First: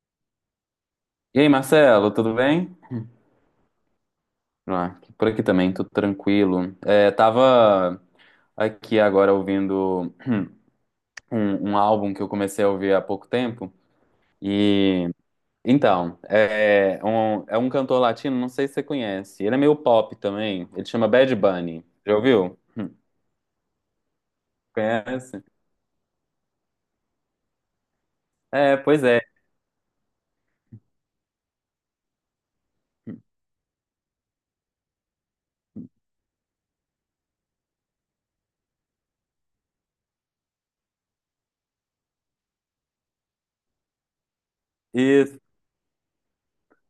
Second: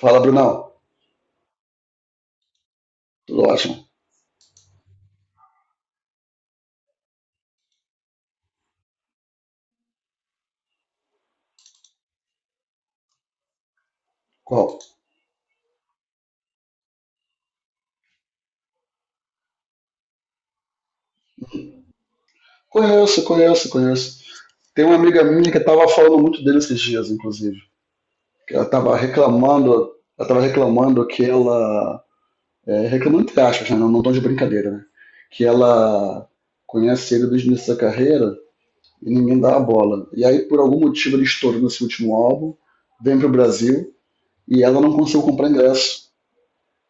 Fala, Brunão. E aí, Marcelo, tudo bem? Tudo ótimo. Ah, por aqui também, tudo tranquilo. Tava aqui agora ouvindo um álbum que eu comecei a ouvir há pouco tempo. Qual? E então, é um cantor latino, não sei se você conhece. Ele é meio pop também. Ele chama Bad Bunny. Já ouviu? Conheço, conheço, conheço. Tem uma amiga Conhece? minha que estava falando muito dele esses dias, inclusive. Que ela É, estava pois é. reclamando, ela tava reclamando que ela, reclamando entre aspas, né? Não, não tô de brincadeira, né? Que ela conhece ele desde o início da carreira e ninguém dá a bola. E aí, por algum motivo, ele estourou nesse último álbum, vem pro Brasil e ela não conseguiu Isso. comprar ingresso.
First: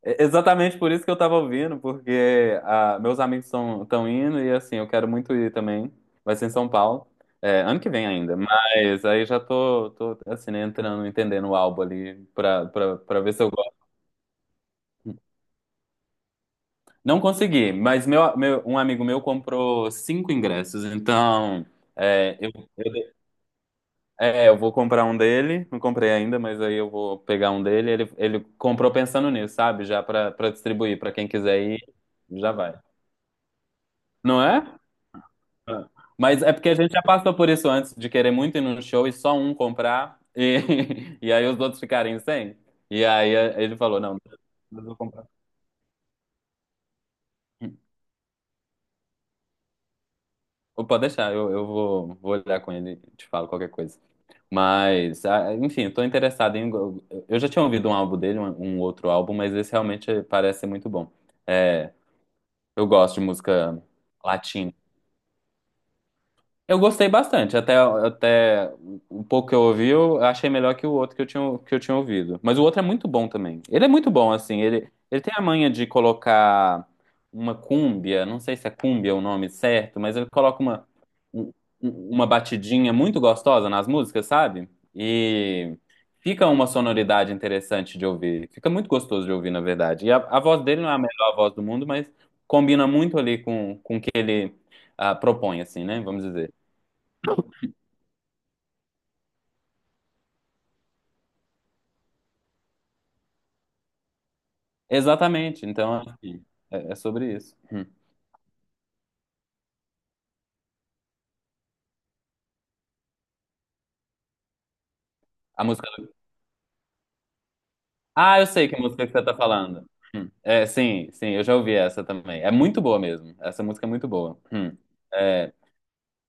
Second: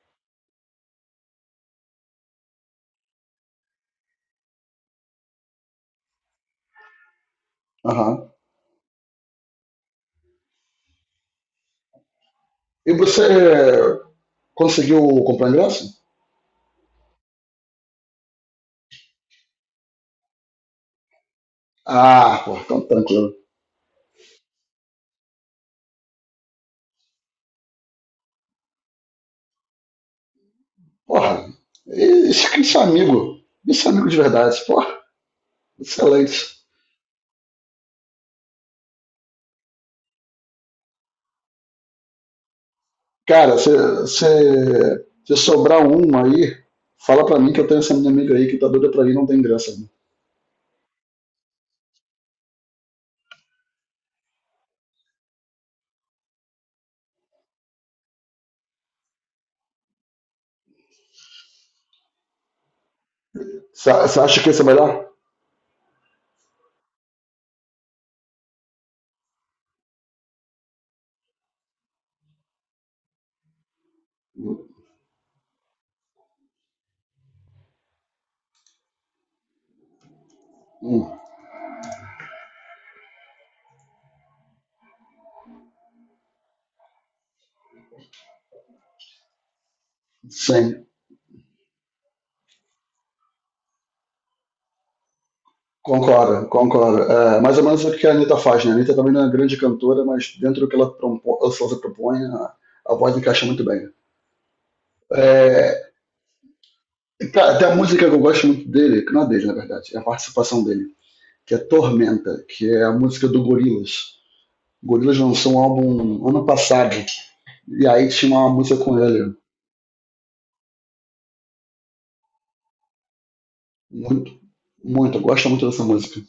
É Exatamente por isso que eu tava ouvindo, porque meus amigos estão indo e assim, eu quero muito ir também. Vai ser em São Paulo, é, ano que vem Aham. ainda, mas aí já tô assim, né, entrando, entendendo o álbum ali E pra você ver se eu gosto. conseguiu comprar ingresso? Não consegui, mas um amigo meu comprou 5 ingressos, então é, Ah, eu, pô, então eu, tranquilo. Eu vou comprar um dele, não comprei ainda, mas aí eu vou pegar um dele. Ele comprou pensando nisso, sabe? Já pra distribuir, pra quem Porra, quiser ir, já esse vai. amigo, esse amigo de Não verdade, é? porra, Ah. Mas é excelente. porque a gente já passou por isso antes de querer muito ir num show e só um comprar e, e aí os outros ficarem sem. E aí Cara, ele falou, não, se, eu vou comprar. se sobrar um aí, fala pra mim que eu tenho essa minha amiga aí que tá doida pra mim, não tem graça, né? Ou pode deixar, eu vou, vou olhar com ele e te falo qualquer coisa. Mas, ah, enfim, tô interessado em. Eu já tinha ouvido um álbum dele, um outro álbum, mas esse realmente parece ser muito bom. É, eu gosto de música Você acha que esse é latina. melhor? Eu gostei bastante, até um pouco que eu ouvi, eu achei melhor que o outro que eu tinha ouvido. Mas o outro é muito bom também. Ele é muito bom, assim, ele tem a manha de colocar uma cúmbia, não sei se é cúmbia o nome certo, mas ele coloca Hum, um- uma batidinha muito gostosa nas músicas, sabe? E fica uma sonoridade interessante de ouvir, fica muito gostoso de ouvir, na verdade. E a voz dele sim, não é a melhor voz do mundo, mas combina muito ali com o que ele propõe, assim, né? Vamos concordo, dizer. concordo. É, mais ou menos o que a Anitta faz, né? A Anitta também não é uma grande cantora, mas dentro do que ela, propo, ou se ela propõe, a voz encaixa muito bem. Exatamente. É, Então, acho que é sobre isso. cara, tem a Hum. música que eu gosto muito dele, que não é dele, na verdade, é a participação dele que é Tormenta, que é a música do Gorillaz. O Gorillaz lançou um A música. álbum ano passado, e aí tinha Ah, eu uma sei que música com música que você tá ele. falando. Hum. É, sim, sim, eu já ouvi essa também. É muito boa mesmo. Essa música é muito Muito, boa. Hum. muito, eu gosto É, muito dessa música.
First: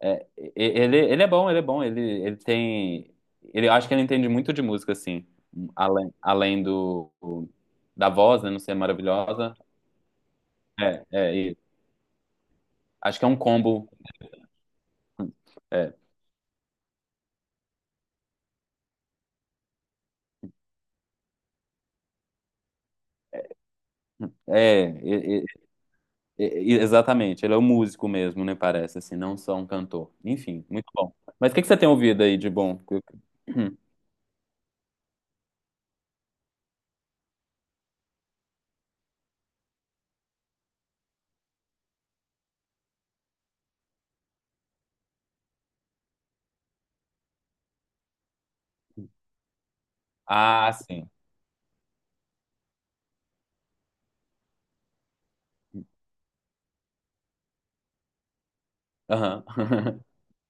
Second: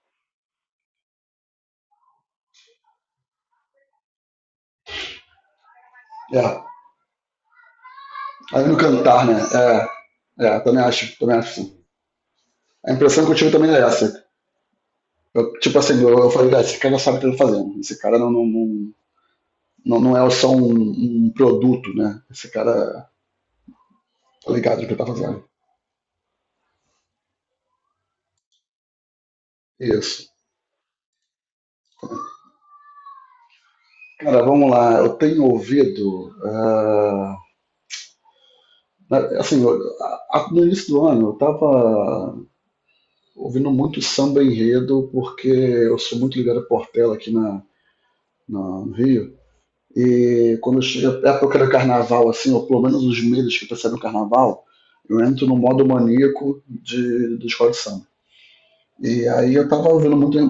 ele, ele é bom, ele é bom. Ele tem. Ele, eu acho que ele entende muito de música, assim. É, Além da voz, né? Não aí ser no cantar, né? maravilhosa. É, é também E acho sim. A acho que impressão é que eu um tive também é combo. essa. Eu, tipo É, assim, eu, eu falei, ah, esse cara sabe o que ele tá fazendo. Esse cara não é só um produto, né? Esse cara tá ligado no que é, ele tá fazendo. Exatamente, ele é um músico mesmo, né? Parece assim, não só um cantor. Isso. Enfim, muito bom. Mas o que que você tem ouvido aí de bom? Cara, vamos lá. Eu tenho ouvido. Na- Assim, eu- no início do ano eu estava ouvindo muito samba enredo, porque eu sou muito ligado a Portela aqui no Rio. E Ah, quando sim. chega a época do carnaval, assim, ou pelo menos os meses que precedem o carnaval, eu entro no modo maníaco de escola de samba. E Aham. aí eu tava ouvindo muito,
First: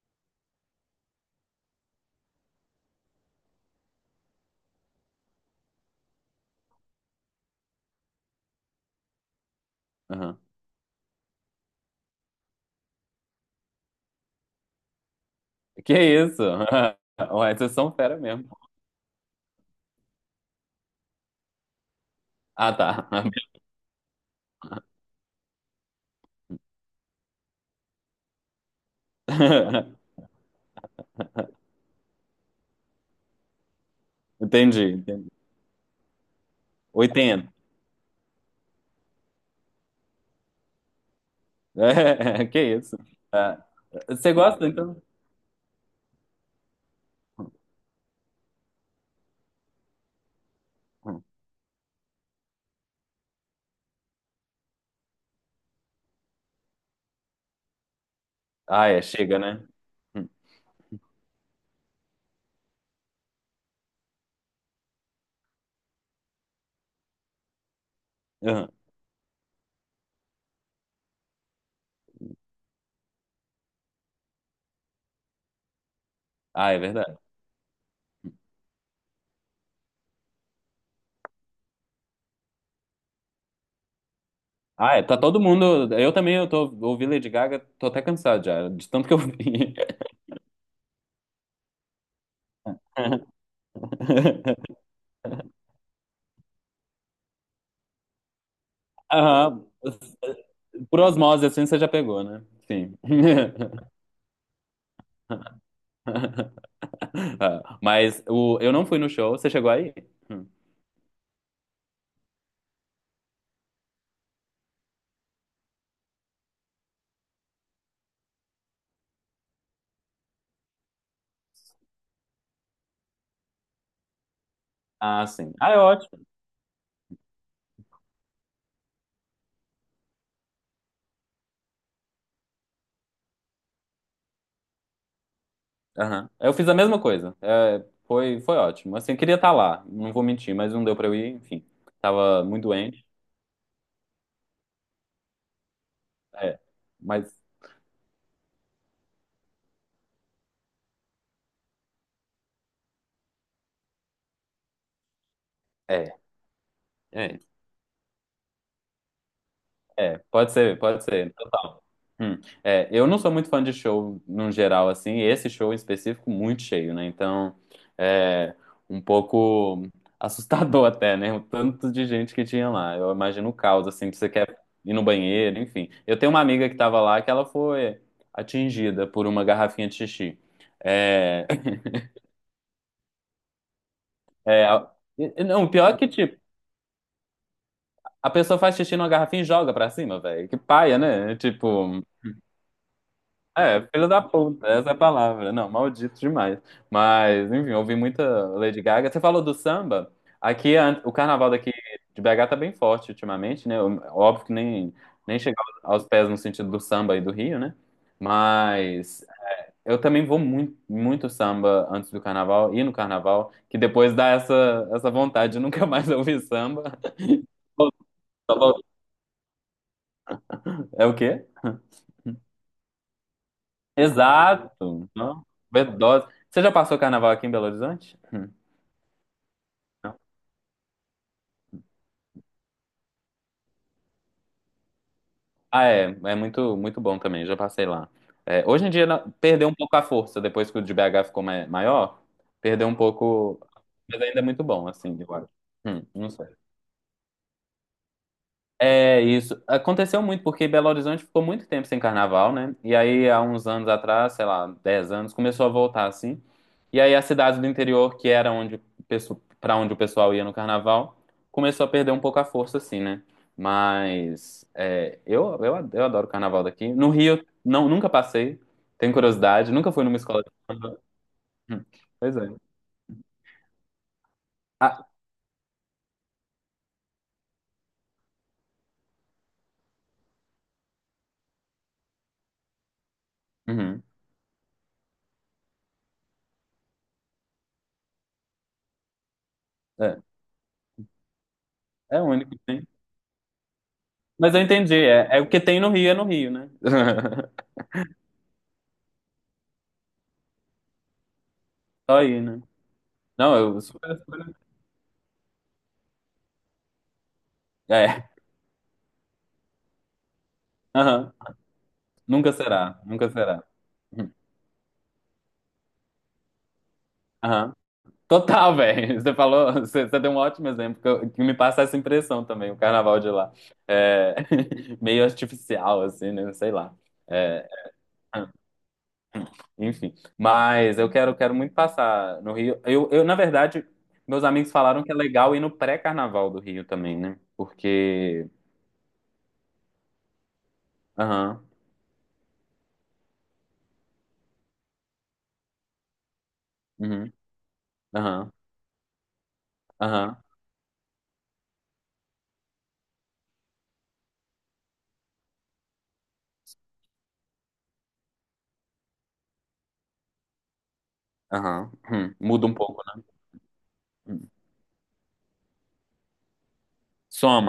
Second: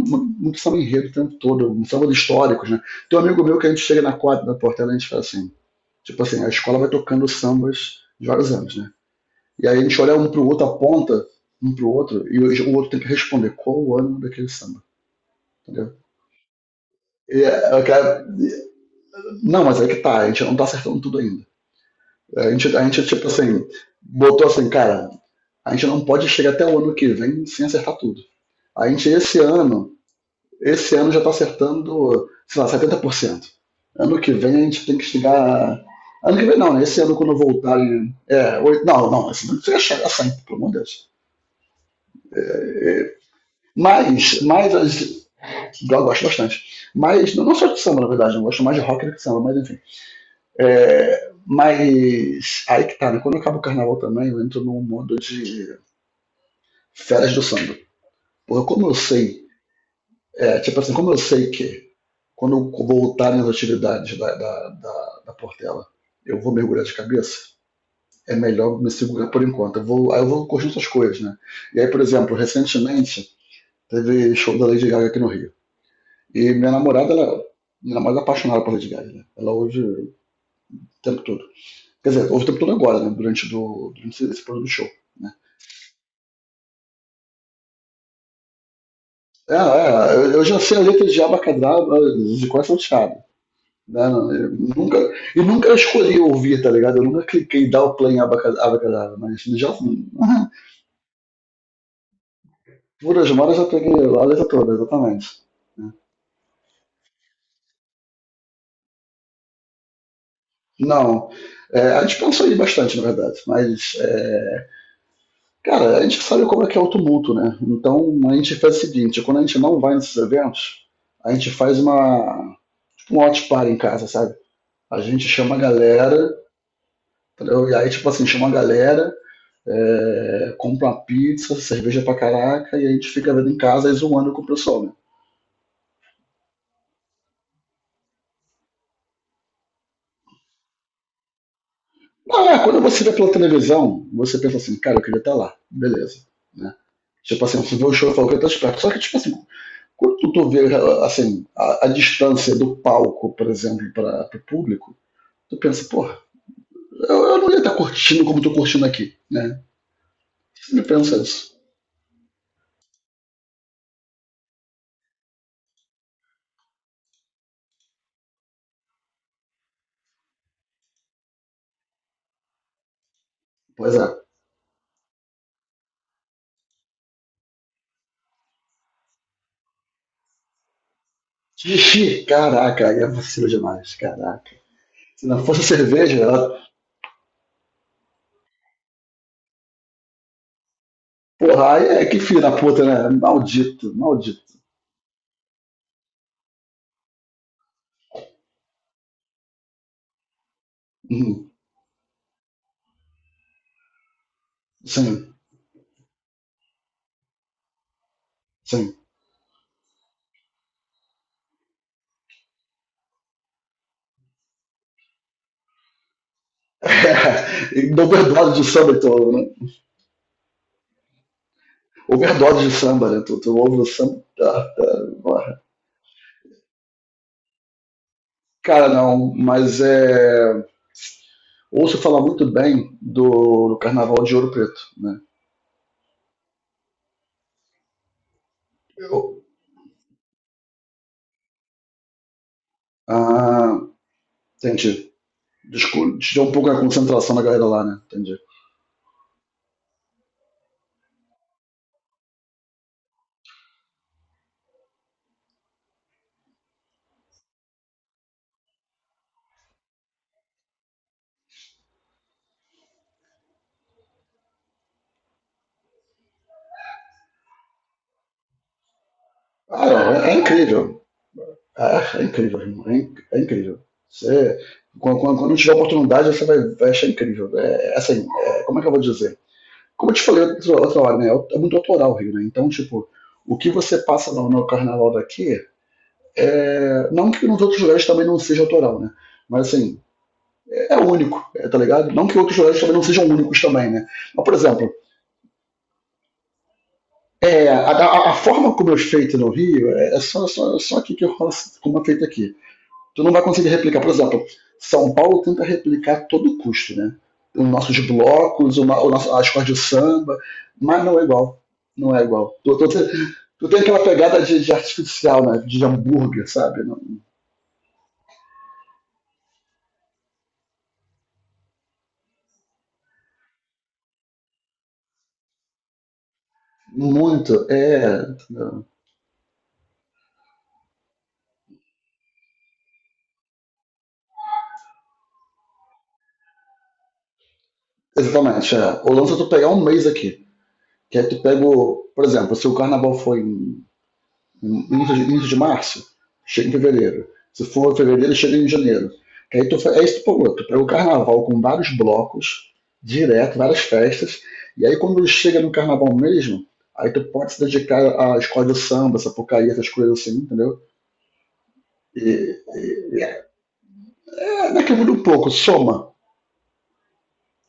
muito, samba enredo o tempo todo, um samba de históricos, né? Tem um amigo meu que a gente chega na quadra da Portela e a gente fala assim, tipo assim, a escola vai tocando sambas de vários anos, né? E aí a gente olha um Aham. pro outro, aponta um pro outro, e o outro tem que responder qual o ânimo daquele samba, entendeu? Que isso? E, Ué, vocês é, são fera cara, mesmo. não, mas é que tá, a gente não tá acertando tudo ainda. É, a Ah, gente, tá. tipo assim, botou assim, cara, a gente não pode chegar até o ano que vem sem acertar tudo. A gente, esse ano já tá acertando, sei lá, 70%. Ano que vem a Entendi, gente tem que entendi. chegar. Ano que vem não, né? Esse ano quando eu 80. voltar. Não, não, esse ano chega a 100, pelo amor de Deus. É, que isso? Ah, você gosta, Mas a então? gente- Eu gosto bastante. Mas não só de samba, na verdade, eu gosto mais de rock do que de samba, mas enfim. Hum. É, mas aí que tá, né? Quando acaba o carnaval também, eu entro num mundo de férias do samba. Porque como Ah, eu é, chega, sei, né? Hum, é, tipo assim, como eu sei que quando eu voltar nas atividades da Portela, eu vou mergulhar de cabeça, é aham. melhor me segurar por enquanto. Eu vou, aí eu vou curtir outras coisas, né? E aí, por exemplo, recentemente teve show da Lady Gaga aqui no Rio. E minha Ah, é namorada, verdade. ela, minha namorada é apaixonada por Lady Gaga, né? Ela hoje o tempo todo. Quer dizer, houve o tempo todo agora, né? Durante, durante esse período do show. Ah, é, tá Né? todo mundo. Eu também, eu tô ouvindo Lady Gaga, tô até cansado já, de tanto que eu É, vi. é, eu já sei a letra de Abacadabra de quase salteado. Né? Nunca, e nunca escolhi ouvir, tá ligado? Eu nunca cliquei dar o play em Abacadabra, mas Aham. já, assim. Por osmose, assim, você já pegou, né? Sim. Por as horas eu já peguei a letra toda, exatamente, né. Ah, mas o, eu não fui no show. Você chegou aí? Hum. Não. É, a gente pensou aí bastante, na verdade. Mas, é, cara, a gente sabe como é que é o tumulto, né? Então, a gente faz o seguinte: quando a gente não vai nesses eventos, a gente faz uma, um watch party em casa, sabe? A Ah, gente sim. chama a Ah, é ótimo. galera, entendeu? E aí, tipo assim, chama a galera, é, compra uma pizza, cerveja pra caraca, e a gente fica vendo em casa e zoando com o pessoal, né? Aham. Eu fiz a mesma coisa. É, foi, foi ótimo. Assim, eu queria estar lá. Não vou mentir, mas não deu pra eu ir. Enfim, tava Ah, muito quando você doente. vê pela televisão, você pensa assim, cara, eu queria estar lá, beleza, É. né? Mas, Tipo assim, você vê o show e fala que eu tô esperto. Só que, tipo assim, quando tu vê, assim, a distância do palco, por exemplo, para o público, tu pensa, porra, é. Eu É. não ia estar curtindo como tô curtindo aqui, né? É, Você pode pensa ser, isso. total. Hum. É, eu não sou muito fã de show num geral, assim, e esse show em específico muito cheio, né? Então, é um pouco assustador até, né? O tanto de gente que tinha lá. Eu imagino o caos, Pois é. assim, que você quer ir no banheiro, enfim. Eu tenho uma amiga que tava lá que ela foi atingida por uma garrafinha de xixi. É, Tixi, caraca, aí é vacilo demais, caraca. é, a- Se não e fosse não, o a pior é que, cerveja, tipo, ela, a pessoa faz xixi numa garrafinha e joga pra cima, velho. Que paia, né? porra, aí Tipo. é que filho da puta, né? É, Maldito, filho da maldito. puta, essa é a palavra. Não, maldito demais. Mas, enfim, eu ouvi muita Lady Gaga. Você falou do samba? Aqui, a- o carnaval Uhum. daqui de BH tá bem forte ultimamente, né? Óbvio que Sim, nem chega aos pés no sentido do samba e do Rio, né? sim. Mas eu também vou muito, muito samba antes do carnaval e no carnaval, que depois dá essa vontade de nunca mais ouvir samba. É, overdose de samba, então, né? É o quê? Overdose de samba, né? Tu ouve o samba. Tá, tá, Exato. Não? porra. Overdose. Você já passou carnaval aqui em Belo Horizonte? Cara, não, mas é. Ouço falar muito bem do Carnaval de Ouro Preto, né? Ah, é, é muito, muito bom também, já passei lá. É, hoje em dia na- Eu... perdeu um pouco a força, depois que o de BH ficou ma- maior, perdeu um pouco, Ah, mas ainda é muito bom, entendi. assim, eu acho. Desculpa, Não sei. tirou um pouco a concentração da galera lá, né? Entendi. É isso. Aconteceu muito, porque Belo Horizonte ficou muito tempo sem carnaval, né? E aí, há uns anos atrás, sei lá, 10 anos, começou a voltar assim. E aí, as cidades do interior, que era onde para onde o pessoal ia no carnaval, começou a perder um pouco a força, assim, né? Mas é, eu adoro o carnaval daqui. No Rio, não, nunca passei, tenho curiosidade, nunca fui numa Ah, é, é escola de samba. incrível. Hum, Ah, é Pois é. incrível, irmão. É incrível. Você, Ah, quando tiver oportunidade, você vai, vai achar incrível. É, é assim, é, como é que eu vou dizer? Como eu te falei outra, outra hora, né? É é muito autoral o Rio, né? Então, tipo, o que você uhum, passa no carnaval daqui é. Não que nos outros lugares também não seja autoral, né? Mas assim, é, é único, é, tá ligado? é o Não que único outros que lugares tem. também não sejam únicos também, né? Mas, por Mas eu exemplo, entendi, é, é o que tem no Rio, é no Rio, né? é, a forma como é feito no Rio é, é só aqui que rola, como é Só feito aí, aqui. né? Tu não vai Não, conseguir eu replicar. Por super, exemplo, super- São Paulo tenta replicar a todo custo, né? Os nossos É. blocos, o, nosso, as cores de samba, mas não é Aham. igual. Não é Nunca igual. Será, nunca será. Tu tem aquela pegada de artificial, né? De hambúrguer, sabe? Aham. Total, velho. Você falou, você deu um ótimo exemplo que, eu- que me passa essa impressão também, o carnaval de lá. É, meio artificial, assim, né? Sei lá. Muito. É, É. enfim. Mas eu quero, quero muito passar no Rio. Na verdade, meus amigos falaram que é legal ir no pré-carnaval do Rio também, né? Porque. Exatamente. É. O lance é tu pegar um mês aqui. Que aí tu pega, Aham. o, por exemplo, se o carnaval foi em início de março, chega em fevereiro. Uhum, Se for fevereiro, aham. chega em janeiro. Aí tu, é isso, Aham. pô, tu pega o carnaval com vários blocos, direto, várias festas, e aí quando chega no carnaval mesmo, aí tu pode se dedicar à escola de samba, sapucaí, essas coisas assim, entendeu? Aham. E, Hum, muda um e pouco, é, né? né, que muda um pouco, soma.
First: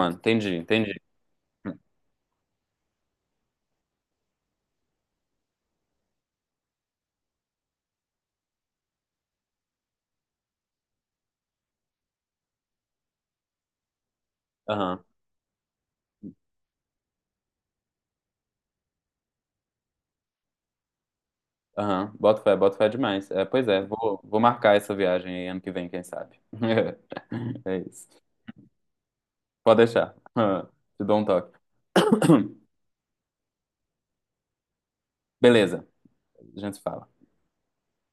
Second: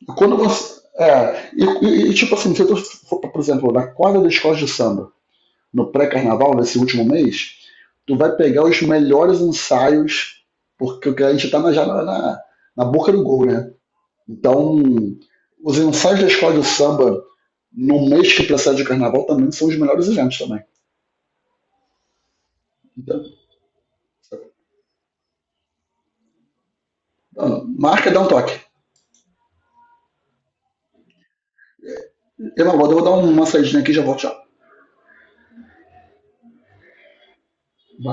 E quando entendi, você. entendi. Tipo assim, se tu for, por exemplo, na quadra da escola de samba, no pré-carnaval, nesse último mês, tu vai pegar os melhores ensaios, porque a gente está na boca do gol, né? Então, Aham, os ensaios da escola de samba no mês que precede o carnaval também são os melhores eventos também. aham. Bota fé Então, demais. É, pois é, vou marcar essa viagem aí ano que vem, quem sabe. É isso. marca, dá um toque. Pode deixar. Ah, te dou um toque. Eu vou dar uma saidinha aqui e já volto já. Beleza, a gente se fala. Vai.